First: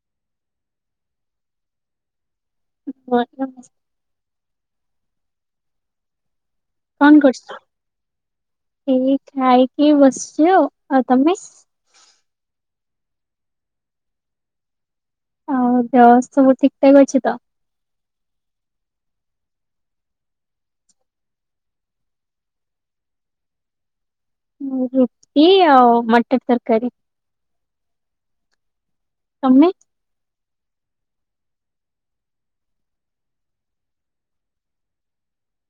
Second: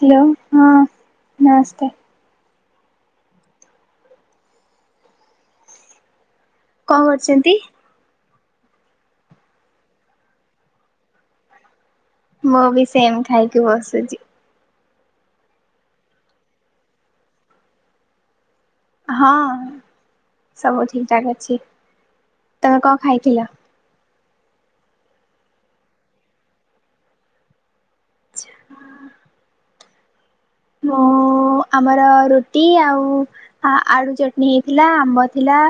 Hello ହଁ ନମସ୍କାର। [unintelligible] କଣ କରୁଛ? ମୁଁ ବି ସେମ ଖାଇକି ବସିଛି। ଆଉ ଦେହ ସବୁ ଠିକ ଠାକ ଅଛି ତ? ହଁ ସବୁ ଠିକ ଠାକ୍ ଅଛି ତମେ କଣ ଖାଇଥିଲ? ରୁଟିି ଆଉ ମଟନ୍ ତରକାରୀ। ଆଛା। ତମେ? ମୁଁ ଆମର ରୁଟି ଆଉ ଆଳୁ ଚଟଣି ହେଇଥିଲା ଆମ୍ବ ଥିଲା।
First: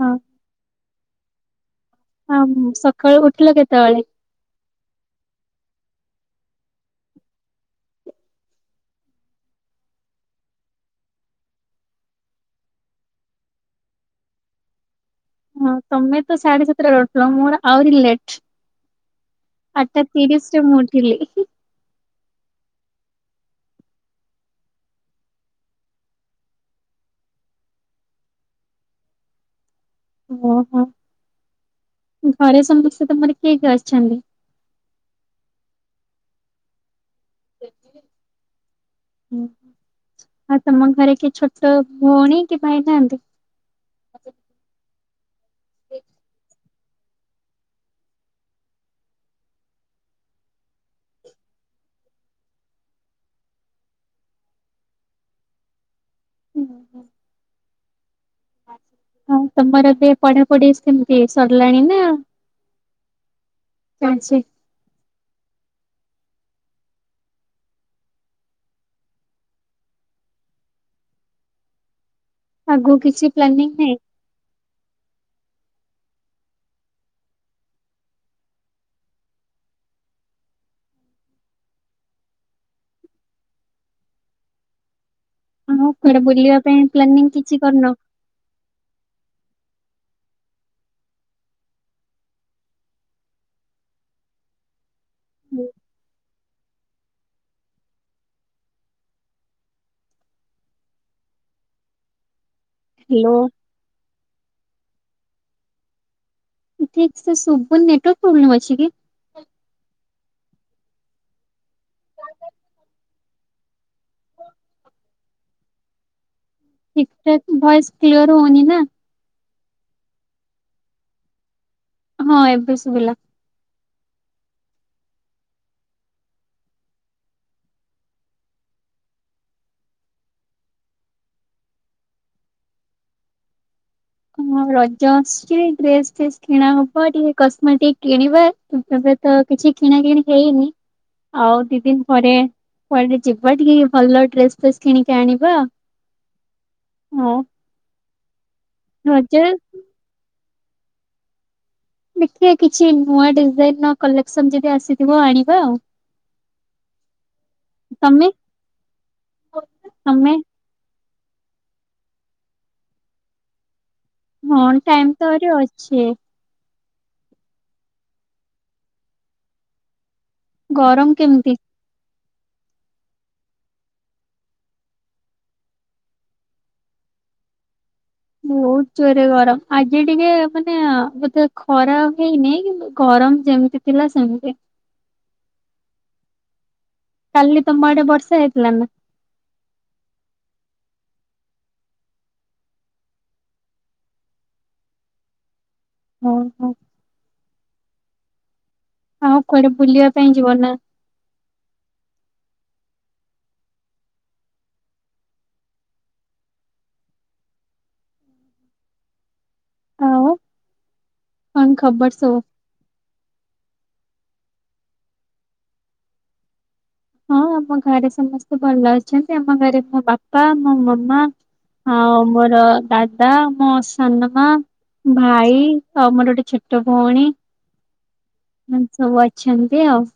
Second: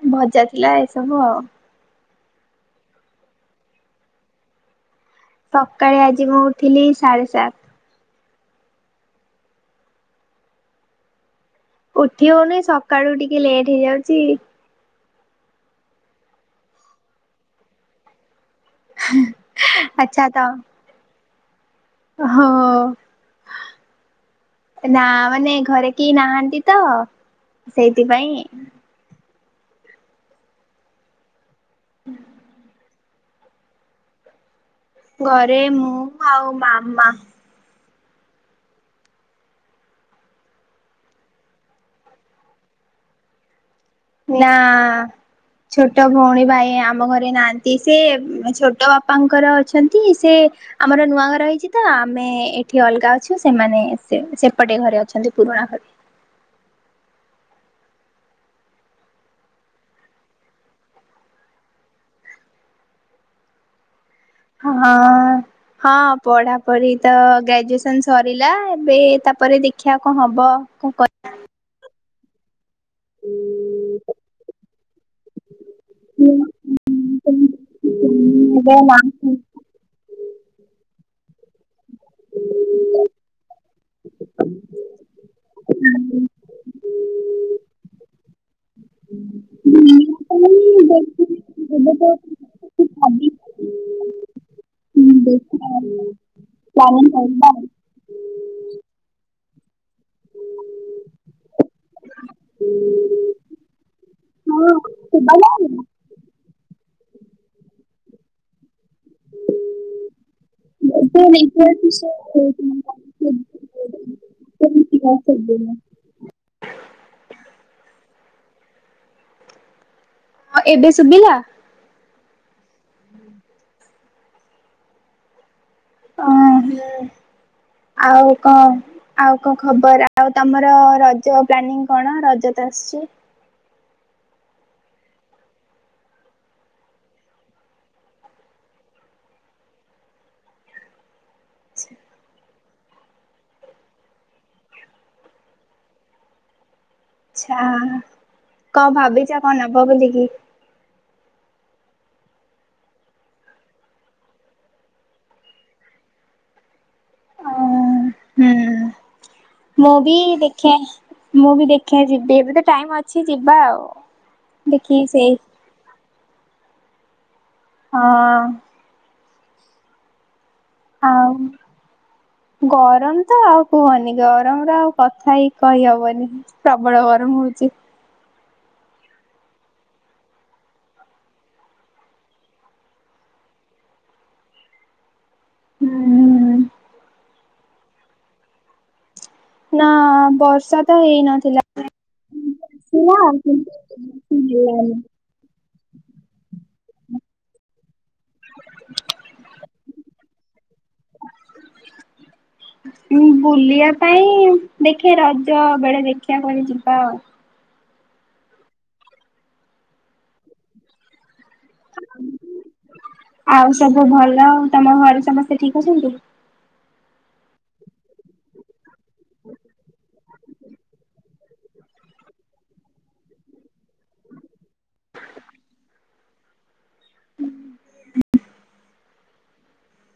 ହଁ। ଭଜା ଥିଲା ଏସବୁ ଆଉ। ହଁ ସକାଳୁ ଉଠିଲ କେତେବେଳେ? ସକାଳେ ଆଜି ମୁଁ ଉଠଥିଲି ସାଢେ ସାତ। ଉଠି ହଉନି ସକାଳୁ ଟିକେ ଲେଟ୍ ହେଇଯାଉଛି। ହଁ ତମେ ତ ସାଢେ ସାତଟା ରହୁଥିଲ ମୋର ଆହୁରି ଲେଟ୍। ଆଠ ଟା ତିରିଶରେ ମୁଁ ଉଠିଲି। ଅ ହଁ। ନା ମାନେ ଘରେ କେହି ନାହାନ୍ତି ତ ସେଇଥିପାଇଁ ଓହୋ ଘରେ ସମସ୍ତେ ତମର କିଏ କିଏ ଅଛନ୍ତି? ଘରେ ମୁଁ ଆଉ ମାମା। ଓ ଆଉ ତମ ଘରେ କି ଛୋଟ ଭଉଣୀ କି ଭାଇ ନାହାନ୍ତି? ନା ଆଁ ଛୋଟ ଭଉଣୀ ଭାଇ ଆମ ଘରେ ନାହାନ୍ତି। ଏଇ ସେ ଛୋଟ ବାପାଙ୍କର ଅଛନ୍ତି ସେ ଆମର ନୂଆ ଘର ହେଇଛି ତ ଆମେ ଏଠି ଅଲଗା ଅଛୁ ସେମାନେ ସେ ସେପଟେ ଘରେ ଅଛନ୍ତି ପୁରୁଣା ଘରେ। ହୁଁ ହୁଁ। ହଁ ତମର ଏବେ ପଢାପଢି ସେମିତି ସରିଲାଣି ନା ଚାଲିଛି। ହଁ। ହଁ ପଢାପଢି ତ ଗ୍ରାଜୁଏସନ ସରିଲା ଏବେ ତାପରେ ଦେଖିବା କଣ ହବ। କନ କରିବା। ଆଗକୁ କିଛି ପ୍ଲାନିଂ ନାଇଁ? ହୁଁ ଉମ୍। [unintelligible] ହଁ କୁଆଡେ ବୁଲିବା ପାଇଁ ପ୍ଲାନିଂ କିଛି କରିନ। [unintelligible] [unintelligible] ହୁଁ। [unintelligible] ହ୍ୟାଲୋ। ଶୁଭା ଯାଉନି। ଠିକ ସେ ଶୁଭୁନି ନେଟୱର୍କ ପ୍ରୋବେଲମ ଅଛି କି? [unintelligible] [unintelligible] ଠିକଠାକ ଭଏସ କ୍ଲିଅର ହଉନି ନା। ଆଉ ଏବେ ଶୁଭିଲା? ହଁ ଏବେ ଶୁଭିଲା। ଉମ୍ ହୁଁ ଆଉ କଣ? ଆଉ କଣ ଖବର ଆଉ ତମର ରଜ ପ୍ଲାନିଂ କଣ ରଜ ତ ଆସିଛି। ହଁ ରଜ ଆସୁଛି ଡ୍ରେସ୍ ଫେସ୍ କିଣା ହବ ଟିକେ କସ୍ମେଟିକ କିଣିବା। ଏବେ ତ କିଛି କିଣା କିିଣି ହେଇନି। ନାଁ ଆଉ ଦି ଦିନ୍ ପରେ କୁଆଡେ ଯିବା ଟିକେ ଭଲ ଡ୍ରେସ୍ ଫେସ୍ କିଣିକି ଆଣିବା। [unintelligible] କଣ ଭାବିଚ ରଜ କଣ ନବ ବୋଲିକି? ଦେଖିଆ କିଛି ନୂଆ ଡିଜାଇନ୍ ର କଲେକ୍ସନ ଯଦି ଆସିଥିବ ଆଣିବା ଆଉ। ଓ ତମେ? ହୁଁ, ମୁଁ ବି ତମେ ଦେଖ୍ ଖେ ମୁଁ ବି ଦେଖିଆ ଯିବି ଏବେ ତ ଟାଇମ୍ ଅଛି ଯିବା ଆଉ। ହଁ ଦେଖି ଟାଇମ୍ ତ ସେଇ ଆହୁରି ଅଛି। ହଁ। ଗରମ ଆଉ କେମିତି? ଗରମ ତ ଆଉ କୁହନି, ଗରମ ର ଆଉ କଥା ହିଁ କହିହବନି। ପ୍ରବଳ ଗରମ ହଉଚି। ବହୁତ ଜୋରେ ଗରମ ଆଜି ଟିକେ ମାନେ ବୋଧେ ଖରା ହେଇନି କିନ୍ତୁ ଗରମ ଯେମିତି ଥିଲା ସେମିତି। ହୁଁ। କାଲି ତମ ଆଡେ ବର୍ଷା ହେଇଥିଲା ନା? ନା ବର୍ଷା ତ ହେଇ ନଥିଲା। [inaudible] ହଁ ହଁ। ଆଉ କୁଆଡେ ବୁଲିବା ପାଇଁ ଯିବ ନା [inaudible] ବୁଲିବା ପାଇଁ ଦେଖେ ରଜ ବେଳେ ଦେଖିବା କୁଆଡ଼େ ଯିବା ଆଉ। ଆଉ। କଣ ଖବର ସବୁ? ଆଉ ସବୁ ଭଲ ଆଉ ତମ ଘରେ ସମସ୍ତେ ଠିକ ଅଛନ୍ତି? ହଁ ଆମ ଘରେ ସମସ୍ତେ ଭଲ ଅଛନ୍ତି। ଆମ ଘରେ ମୋ ବାପା ମୋ ମାମା ହଁ ମୋର ଦାଦା ମୋ ସାନମା ଭାଇ ତମର ଗୋଟେ ଛୋଟ ଛୋଟ ଭଉଣୀ ଏମ ସବୁ ଅଛନ୍ତି ଆଉ।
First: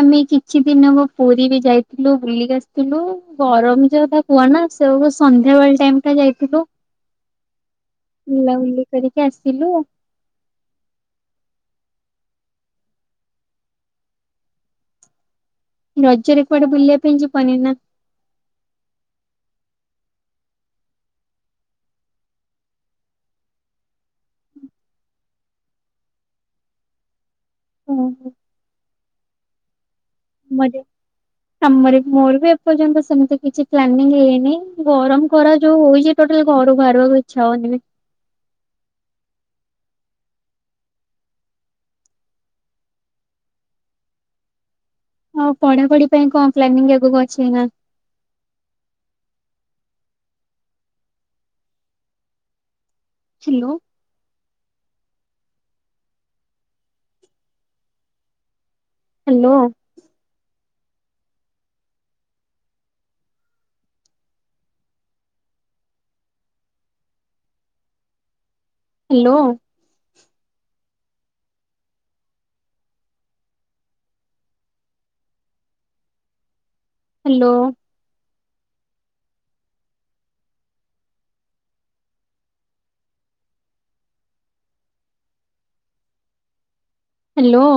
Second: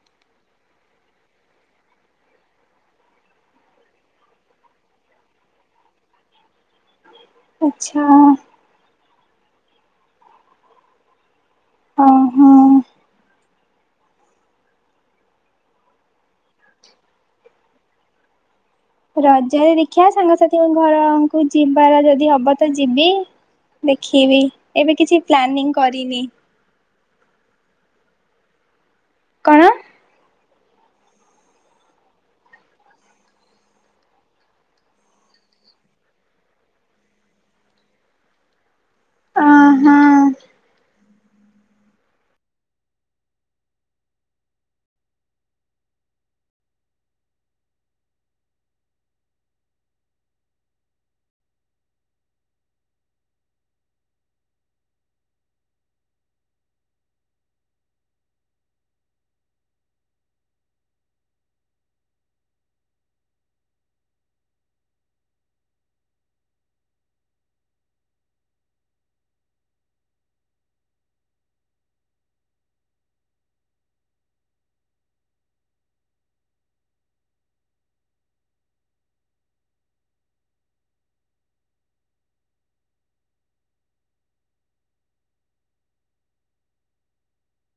ଆମେ କିଛି ଦିନ ହବ ପୁରୀ ବି ଯାଇଥିଲୁ ବୁଲିକି ଆସିଥିଲୁ ଗରମ ଯଉ ତା କୁହ ନା ସେ ସନ୍ଧ୍ୟାବେଳେ ଟାଇମଟା ଯାଇଥିଲୁ [inaudible] ବୁଲାବୁଲି କରିକି ଆସିଲୁ। ଓ ହୋ। ରଜରେ କୁଆଡେ ବୁଲିବା ପାଇଁ ଯିବନି ନା? ରଜରେ ଦେଖିବା ସାଙ୍ଗସାଥିଙ୍କ ଘରକୁ ଯିବାର ଯଦି ହବ ତ ଯିବି। ଦେଖିବି ଏବେ କିଛି ପ୍ଲାନିଂ କରିନି। ଓ ହୋ। କଣ? ମଜା ଆମର ମୋର ବି ଏପର୍ଯ୍ୟନ୍ତ ସେମିତି କିଛି ପ୍ଲାନିଂ ହେଇନି ଗରମ ଖରା ଯୋଉ ହଉଛି ଟୋଟାଲି ଘରୁ ବାହାରିବାକୁ ଇଛା ହଉନି। ଆ ହାଁ। ଆଉ ପଢା ପଢି ପାଇଁ କଣ ପ୍ଲାନିଂ ଆଗକୁ ଅଛି ଏଇନା? Hello. Hello. Hello. Hello. Hello.